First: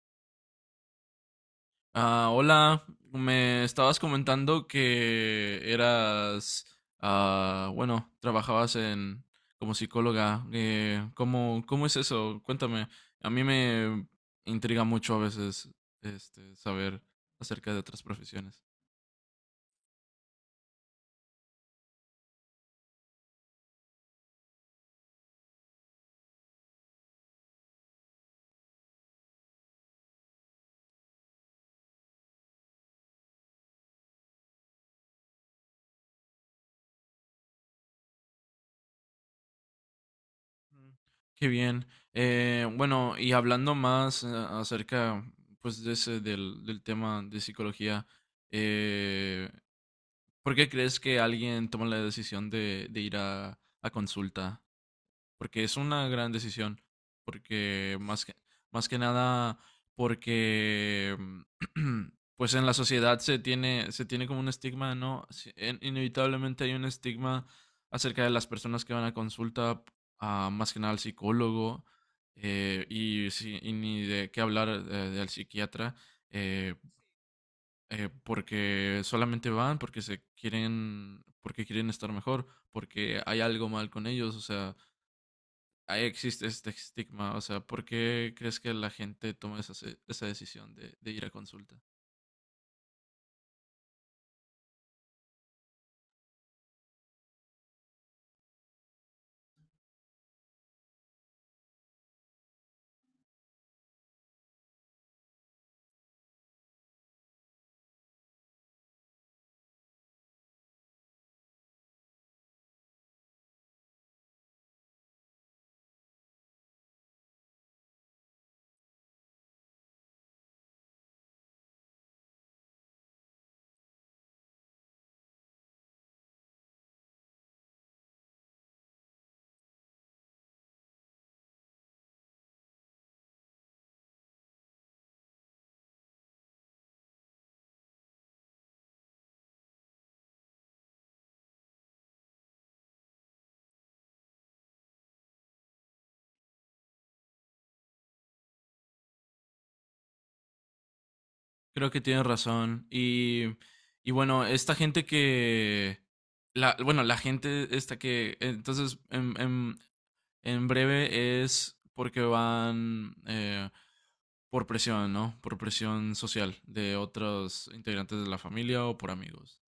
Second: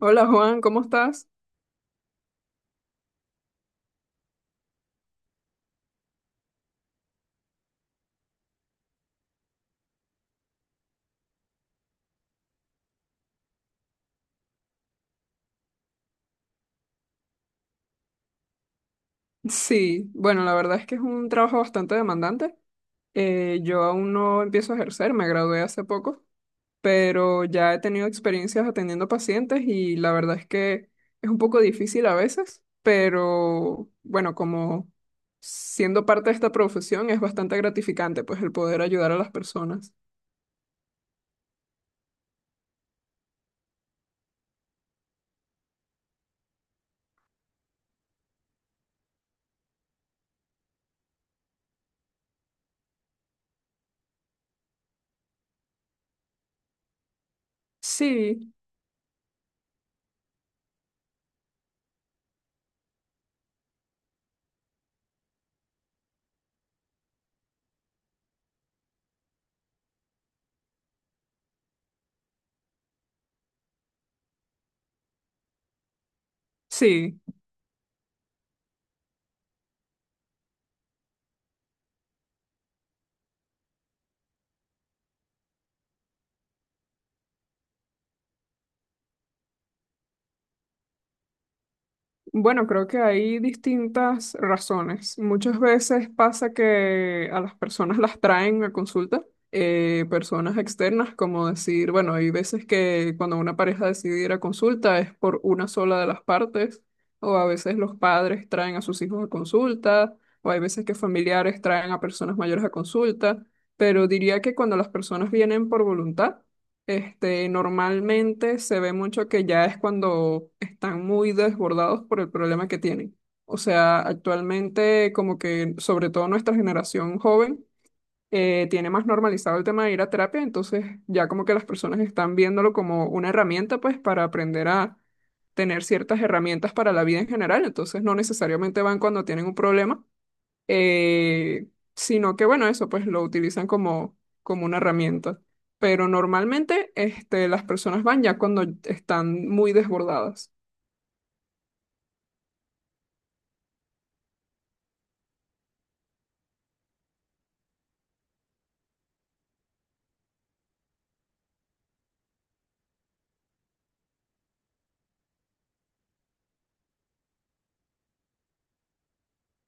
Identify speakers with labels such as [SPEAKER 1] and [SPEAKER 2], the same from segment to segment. [SPEAKER 1] Hola Juan, ¿cómo estás?
[SPEAKER 2] Hola, me estabas comentando que eras, bueno, trabajabas en como psicóloga. ¿Cómo, cómo es eso? Cuéntame. A mí me intriga mucho a veces saber acerca de otras profesiones.
[SPEAKER 1] Sí, bueno, la verdad es que es un trabajo bastante demandante. Yo aún no empiezo a ejercer, me gradué hace poco, pero ya he tenido experiencias atendiendo pacientes y la verdad es que es un poco difícil a veces, pero bueno, como siendo parte de esta profesión es bastante gratificante, pues el poder ayudar a las personas.
[SPEAKER 2] Mm. Qué bien. Bueno, y hablando más acerca pues de ese, del tema de psicología, eh, ¿por qué crees que alguien toma la decisión de ir a consulta? Porque es una gran decisión, porque
[SPEAKER 1] Sí,
[SPEAKER 2] más que nada, porque pues en la sociedad se tiene como un estigma, ¿no? Inevitablemente hay un estigma acerca de las personas que van a consulta, a, más que nada al psicólogo, y ni de qué hablar del psiquiatra, eh,
[SPEAKER 1] sí.
[SPEAKER 2] porque solamente van porque se quieren, porque quieren estar mejor, porque hay algo mal con ellos, o sea, ahí existe este estigma. O sea, ¿por qué crees que la gente toma esa, esa decisión de ir a consulta?
[SPEAKER 1] Bueno, creo que hay distintas razones. Muchas veces pasa que a las personas las traen a consulta, personas externas, como decir, bueno, hay veces que cuando una pareja decide ir a consulta es por una sola de las partes, o a veces los padres traen a sus hijos a consulta, o hay veces que familiares traen a personas mayores a consulta, pero diría que cuando las personas vienen por voluntad, este, normalmente se ve mucho que ya es cuando están muy desbordados por el problema que tienen. O sea, actualmente como que sobre todo nuestra generación joven tiene más normalizado el tema de ir a terapia, entonces ya como que las personas están viéndolo como una herramienta pues para aprender a tener ciertas herramientas para la vida en general, entonces no necesariamente van cuando tienen un problema eh, sino que bueno, eso pues lo utilizan como, como una herramienta. Pero normalmente este, las personas van ya cuando están muy desbordadas.
[SPEAKER 2] Creo que tienes razón. Y bueno, esta gente que... La, bueno, la gente esta que... Entonces, en breve es porque van por presión, ¿no? Por presión social de otros integrantes de la familia o por amigos.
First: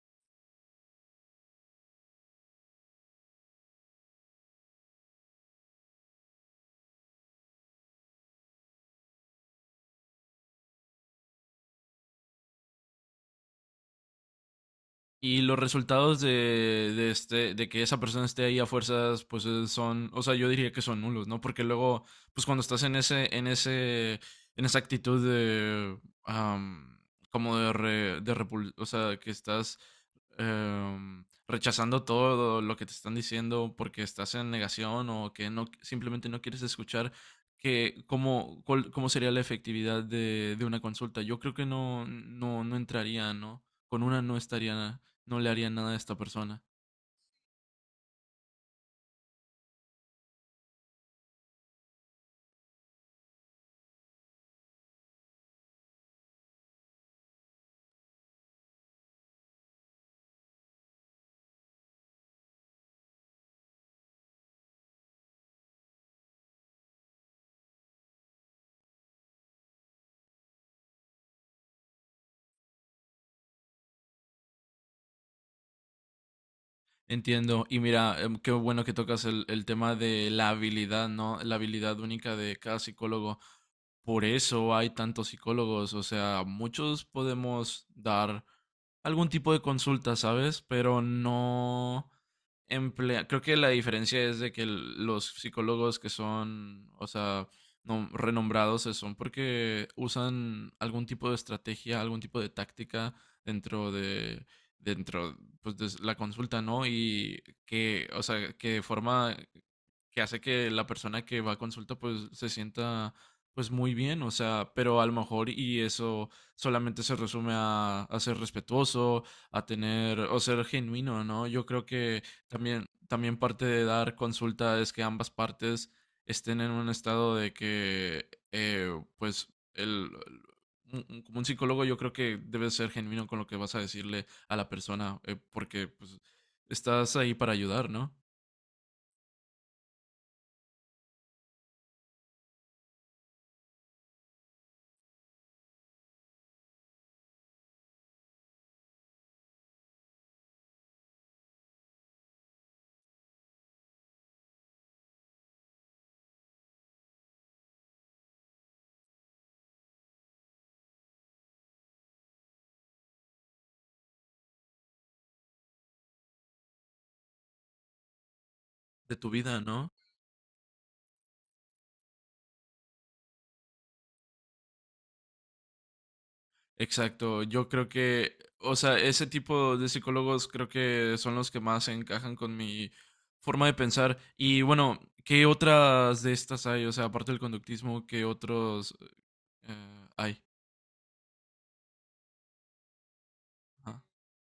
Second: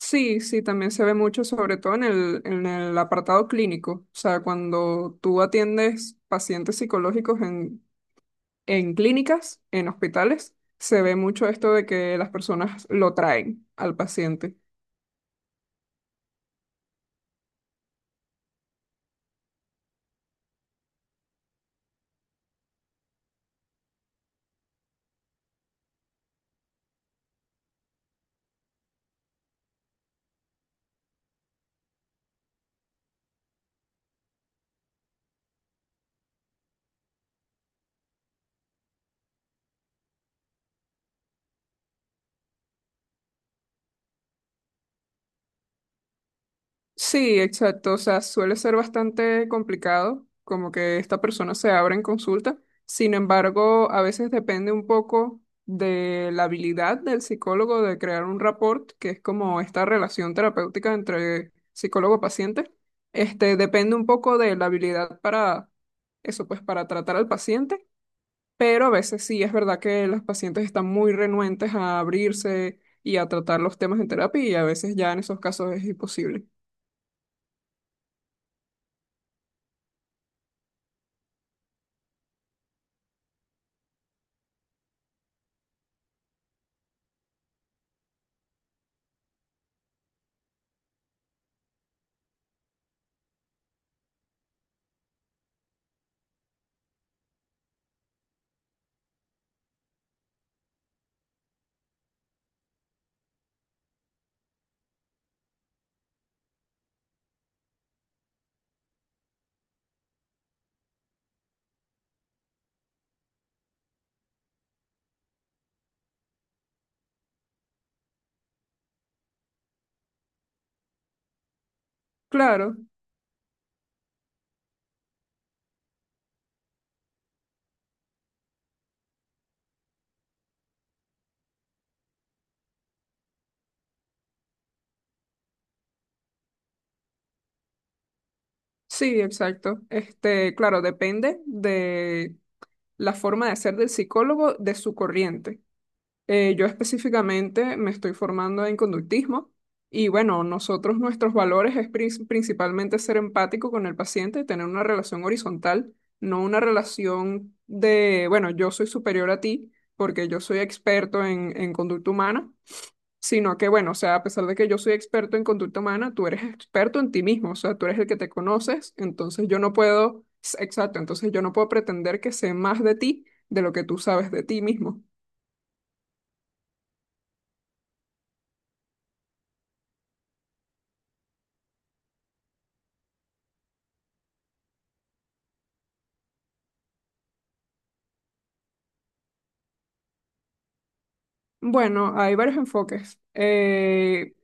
[SPEAKER 1] Sí, sí, también se ve mucho, sobre todo en el apartado clínico. O sea, cuando tú atiendes pacientes psicológicos en clínicas, en hospitales, se ve mucho esto de que las personas lo traen al paciente.
[SPEAKER 2] Y los resultados este, de que esa persona esté ahí a fuerzas, pues son, o sea, yo diría que son nulos, ¿no? Porque luego, pues cuando estás en ese, en ese, en esa actitud de, am, como de, o sea, que estás rechazando todo lo que te están diciendo porque estás en negación o que no, simplemente no quieres escuchar, que, ¿cómo, cómo sería la efectividad de una consulta? Yo creo que no, no, no entraría, ¿no? Con una no estaría no le haría nada a esta persona.
[SPEAKER 1] Sí, exacto. O sea, suele ser bastante complicado, como que esta persona se abra en consulta. Sin embargo, a veces depende un poco de la habilidad del psicólogo de crear un rapport, que es como esta relación terapéutica entre psicólogo-paciente. Este, depende un poco de la habilidad para eso, pues para tratar al paciente, pero a veces sí es verdad que los pacientes están muy renuentes a abrirse y a tratar los temas en terapia y a veces ya en esos casos es imposible.
[SPEAKER 2] Entiendo. Y mira, qué bueno que tocas el tema de la habilidad, ¿no? La habilidad única de cada psicólogo. Por eso hay tantos psicólogos. O sea, muchos podemos dar algún tipo de consulta, ¿sabes? Pero no emplea. Creo que la diferencia es de que los psicólogos que son, o sea, renombrados son porque usan algún tipo de estrategia, algún tipo de táctica dentro de dentro pues, la consulta, ¿no? Y que, o sea, que de forma que hace que la persona que va a consulta pues se sienta pues muy bien, o sea, pero a lo mejor y eso solamente se resume a ser respetuoso, a tener o ser genuino, ¿no? Yo creo que
[SPEAKER 1] Claro,
[SPEAKER 2] también, también parte de dar consulta es que ambas partes estén en un estado de que pues el, como un psicólogo yo creo que debes ser genuino con lo que vas a decirle a la persona, porque pues estás ahí para ayudar, ¿no?
[SPEAKER 1] sí, exacto. Este, claro, depende de la forma de ser del psicólogo, de su corriente. Yo específicamente me estoy formando en conductismo y bueno, nosotros nuestros valores es principalmente ser empático con el paciente, tener una relación horizontal, no una relación de, bueno, yo soy superior a ti porque yo soy experto en conducta humana. Sino que, bueno, o sea, a pesar de que yo soy experto en conducta humana, tú eres experto en ti mismo, o sea, tú eres el que te conoces,
[SPEAKER 2] De tu
[SPEAKER 1] entonces yo
[SPEAKER 2] vida,
[SPEAKER 1] no
[SPEAKER 2] ¿no?
[SPEAKER 1] puedo, exacto, entonces yo no puedo pretender que sé más de ti de lo que tú sabes de ti mismo.
[SPEAKER 2] Exacto, yo creo que, o sea, ese tipo de psicólogos creo que son los que más encajan con mi forma de pensar. Y bueno, ¿qué otras de estas hay? O sea, aparte del conductismo, ¿qué otros hay?
[SPEAKER 1] Bueno, hay varios enfoques.
[SPEAKER 2] Ah,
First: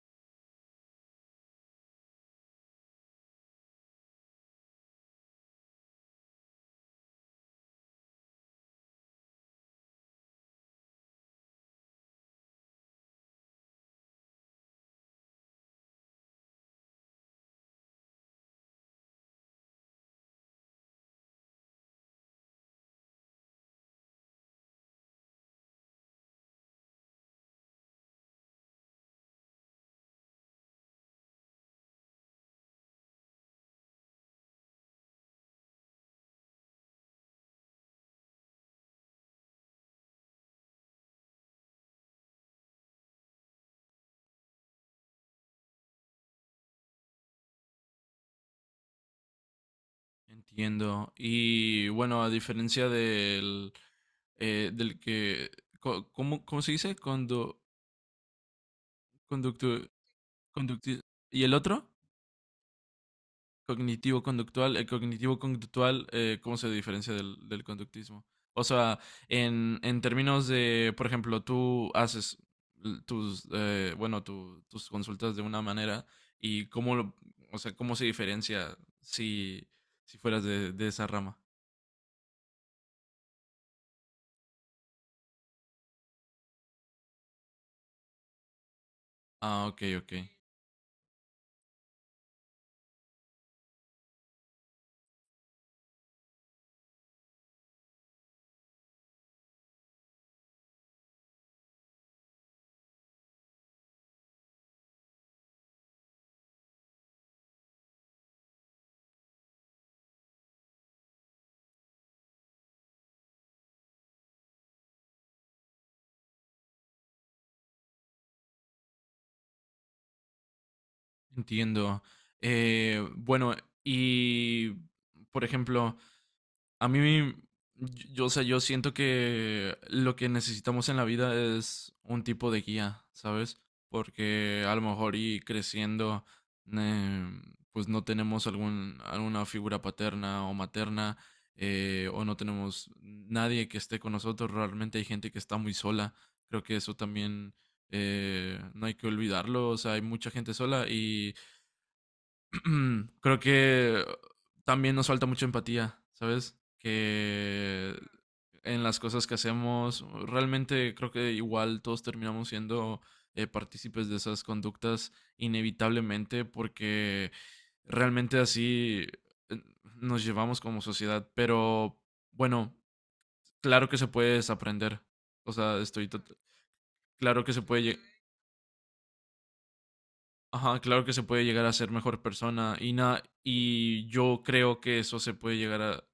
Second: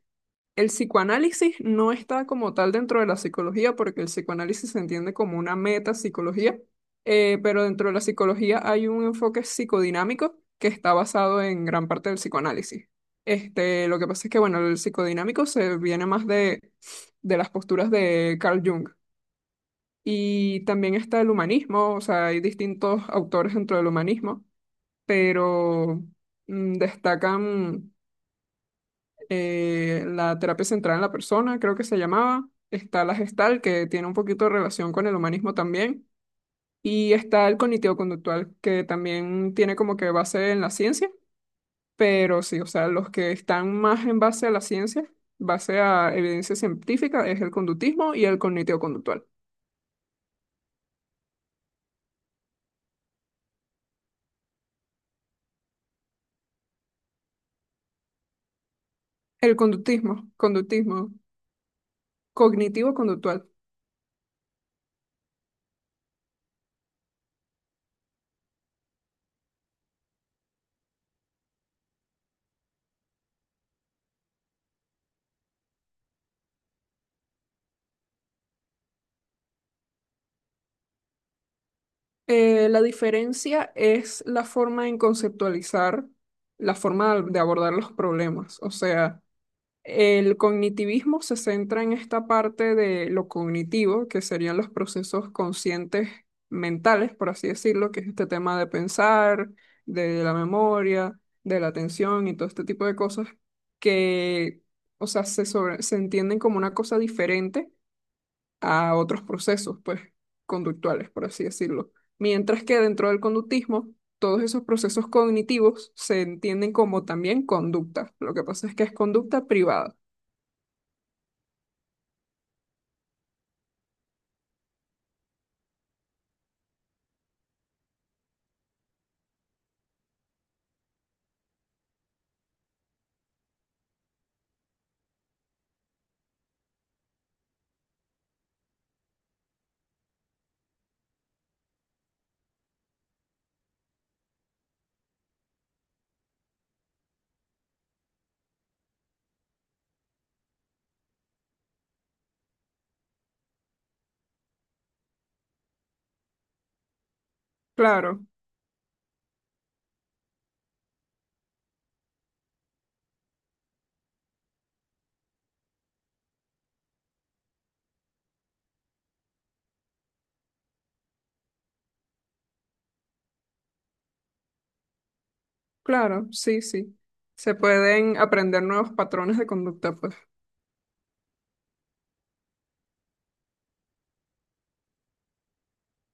[SPEAKER 1] El psicoanálisis no está como tal dentro de la psicología, porque el psicoanálisis se entiende como una metapsicología, pero dentro de la psicología hay un enfoque psicodinámico que está basado en gran parte del psicoanálisis. Este, lo que pasa es que, bueno, el psicodinámico se viene más de las posturas de Carl Jung. Y también está el humanismo, o sea, hay distintos autores dentro del humanismo, pero destacan, la terapia central en la persona, creo que se llamaba. Está la gestal, que tiene un poquito de relación con el humanismo también. Y está el cognitivo-conductual, que también tiene como que base en la ciencia. Pero sí, o sea, los que están más en base a la ciencia, base a evidencia científica, es el conductismo y el cognitivo-conductual.
[SPEAKER 2] entiendo. Y bueno, a diferencia del, del que, ¿cómo, cómo se dice? Condo,
[SPEAKER 1] El
[SPEAKER 2] conductu,
[SPEAKER 1] conductismo,
[SPEAKER 2] conducti-
[SPEAKER 1] conductismo,
[SPEAKER 2] ¿y el otro?
[SPEAKER 1] cognitivo-conductual.
[SPEAKER 2] Cognitivo-conductual. El cognitivo-conductual, ¿cómo se diferencia del conductismo? O sea, en términos de, por ejemplo, tú haces tus, bueno, tus consultas de una manera y cómo, lo- o sea, cómo se diferencia si, si fueras de esa rama.
[SPEAKER 1] La diferencia es la forma en conceptualizar, la forma de abordar los problemas. O sea,
[SPEAKER 2] Ah, ok, ok.
[SPEAKER 1] el cognitivismo se centra en esta parte de lo cognitivo, que serían los procesos conscientes mentales, por así decirlo, que es este tema de pensar, de la memoria, de la atención y todo este tipo de cosas que, o sea, se entienden como una cosa diferente a otros procesos, pues, conductuales, por así decirlo. Mientras que dentro del conductismo, todos esos procesos cognitivos se entienden como también conducta. Lo que pasa es que es conducta privada.
[SPEAKER 2] Entiendo. Bueno, y, por ejemplo, a mí, yo, o sea, yo siento que lo que necesitamos en la vida es un tipo de guía, ¿sabes? Porque a lo mejor y creciendo, eh, pues no tenemos algún, alguna figura paterna o materna, o no tenemos nadie que esté con nosotros. Realmente hay gente que está muy sola. Creo que eso también no hay que olvidarlo. O sea, hay mucha gente sola y creo que también nos falta mucha empatía, ¿sabes? Que
[SPEAKER 1] Claro,
[SPEAKER 2] en las cosas que hacemos, realmente creo que igual todos terminamos siendo partícipes de esas conductas inevitablemente porque realmente así eh, nos llevamos como sociedad, pero bueno, claro que se puede desaprender, o sea, estoy
[SPEAKER 1] claro,
[SPEAKER 2] tot-
[SPEAKER 1] sí, sí.
[SPEAKER 2] claro que
[SPEAKER 1] Se
[SPEAKER 2] se puede.
[SPEAKER 1] pueden aprender nuevos patrones de conducta, pues.
[SPEAKER 2] Ajá, claro que se puede llegar a ser mejor persona y na- y yo creo que eso se puede llegar a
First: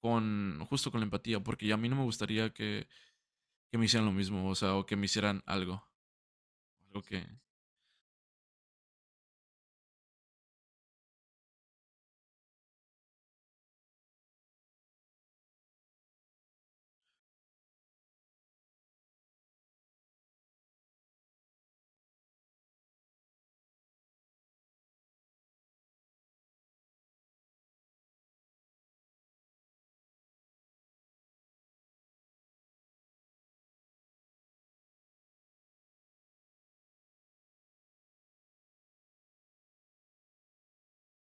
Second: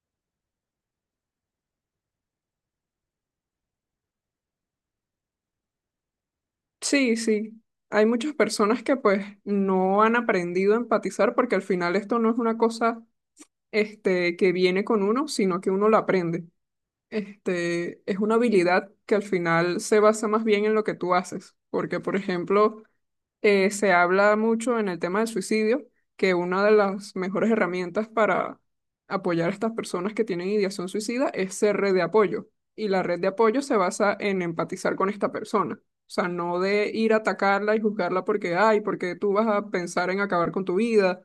[SPEAKER 2] con justo con la empatía, porque a mí no me gustaría que me hicieran lo mismo, o sea, o que me hicieran algo, algo
[SPEAKER 1] Sí,
[SPEAKER 2] que,
[SPEAKER 1] sí. Hay muchas personas que pues no han aprendido a empatizar porque al final esto no es una cosa este que viene con uno, sino que uno la aprende. Este es una habilidad que al final se basa más bien en lo que tú haces, porque por ejemplo, se habla mucho en el tema del suicidio, que una de las mejores herramientas para apoyar a estas personas que tienen ideación suicida es ser red de apoyo. Y la red de apoyo se basa en empatizar con esta persona. O sea, no de ir a atacarla y juzgarla porque, ay, porque tú vas a pensar en acabar con tu vida,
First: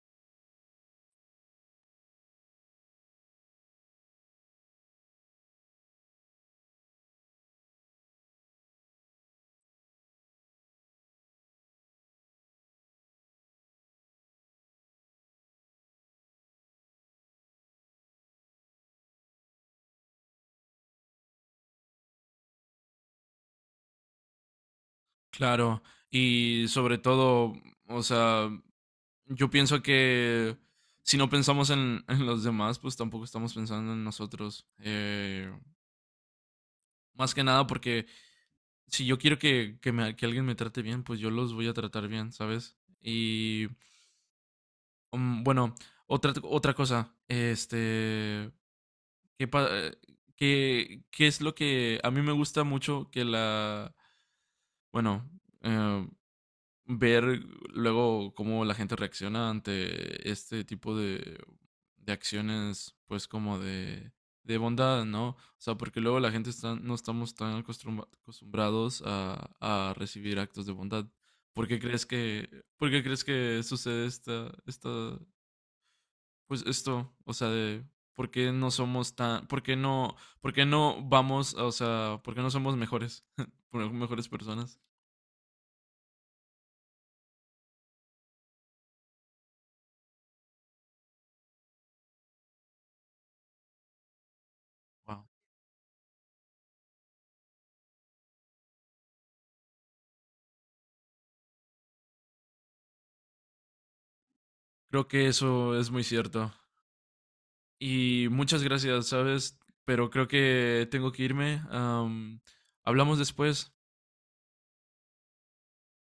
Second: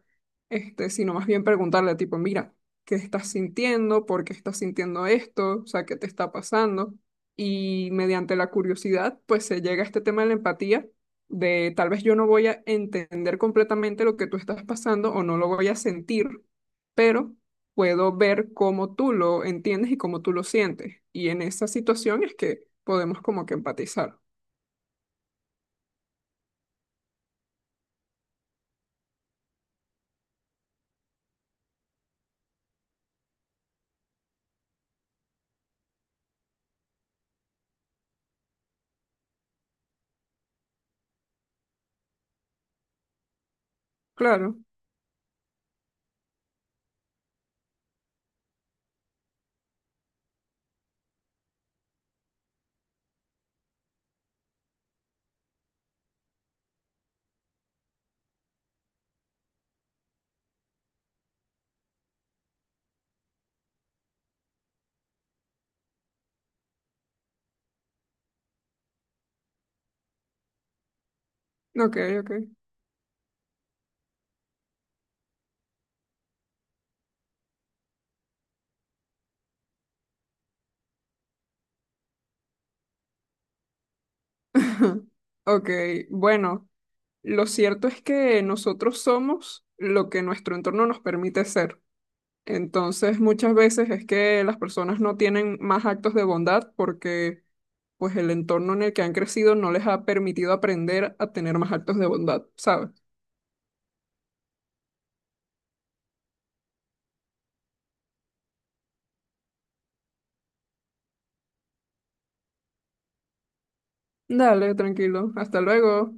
[SPEAKER 1] este, sino más bien preguntarle, tipo, mira, ¿qué estás sintiendo? ¿Por qué estás sintiendo esto? O sea, ¿qué te está pasando? Y mediante la curiosidad, pues se llega a este tema de la empatía de tal vez yo no voy a entender completamente lo que tú estás pasando o no lo voy a sentir, pero puedo ver cómo tú lo entiendes y cómo tú lo sientes. Y en esa situación es que podemos como que empatizar.
[SPEAKER 2] claro, y sobre todo, o sea, yo pienso que si no pensamos en los demás, pues tampoco estamos pensando en nosotros. Más que nada porque si yo quiero que, me- que alguien me trate bien, pues yo los voy a tratar bien, ¿sabes? Y
[SPEAKER 1] Claro,
[SPEAKER 2] mm, bueno, otra, otra cosa, este, ¿qué, qué- qué es lo que a mí me gusta mucho que la, bueno, eh, ver luego cómo la gente reacciona ante este tipo de acciones, pues como de bondad, ¿no? O sea, porque luego la gente está, no estamos tan acostumbra- acostumbrados a recibir actos de bondad. ¿Por qué
[SPEAKER 1] ok,
[SPEAKER 2] crees
[SPEAKER 1] ok.
[SPEAKER 2] que, por qué crees que sucede esta, esta, pues esto, o sea, de por qué no somos tan, por qué no vamos, o sea, por qué no somos mejores, por- mejores personas.
[SPEAKER 1] Ok, bueno, lo cierto es que nosotros somos lo que nuestro entorno nos permite ser. Entonces, muchas veces es que las personas no
[SPEAKER 2] Wow.
[SPEAKER 1] tienen más actos de bondad porque pues el entorno en el que han crecido no les ha permitido aprender a tener más actos de bondad, ¿sabes?
[SPEAKER 2] Creo que eso es muy cierto. Y muchas gracias, ¿sabes? Pero creo que tengo que irme. Hablamos después.
[SPEAKER 1] Dale, tranquilo. Hasta luego.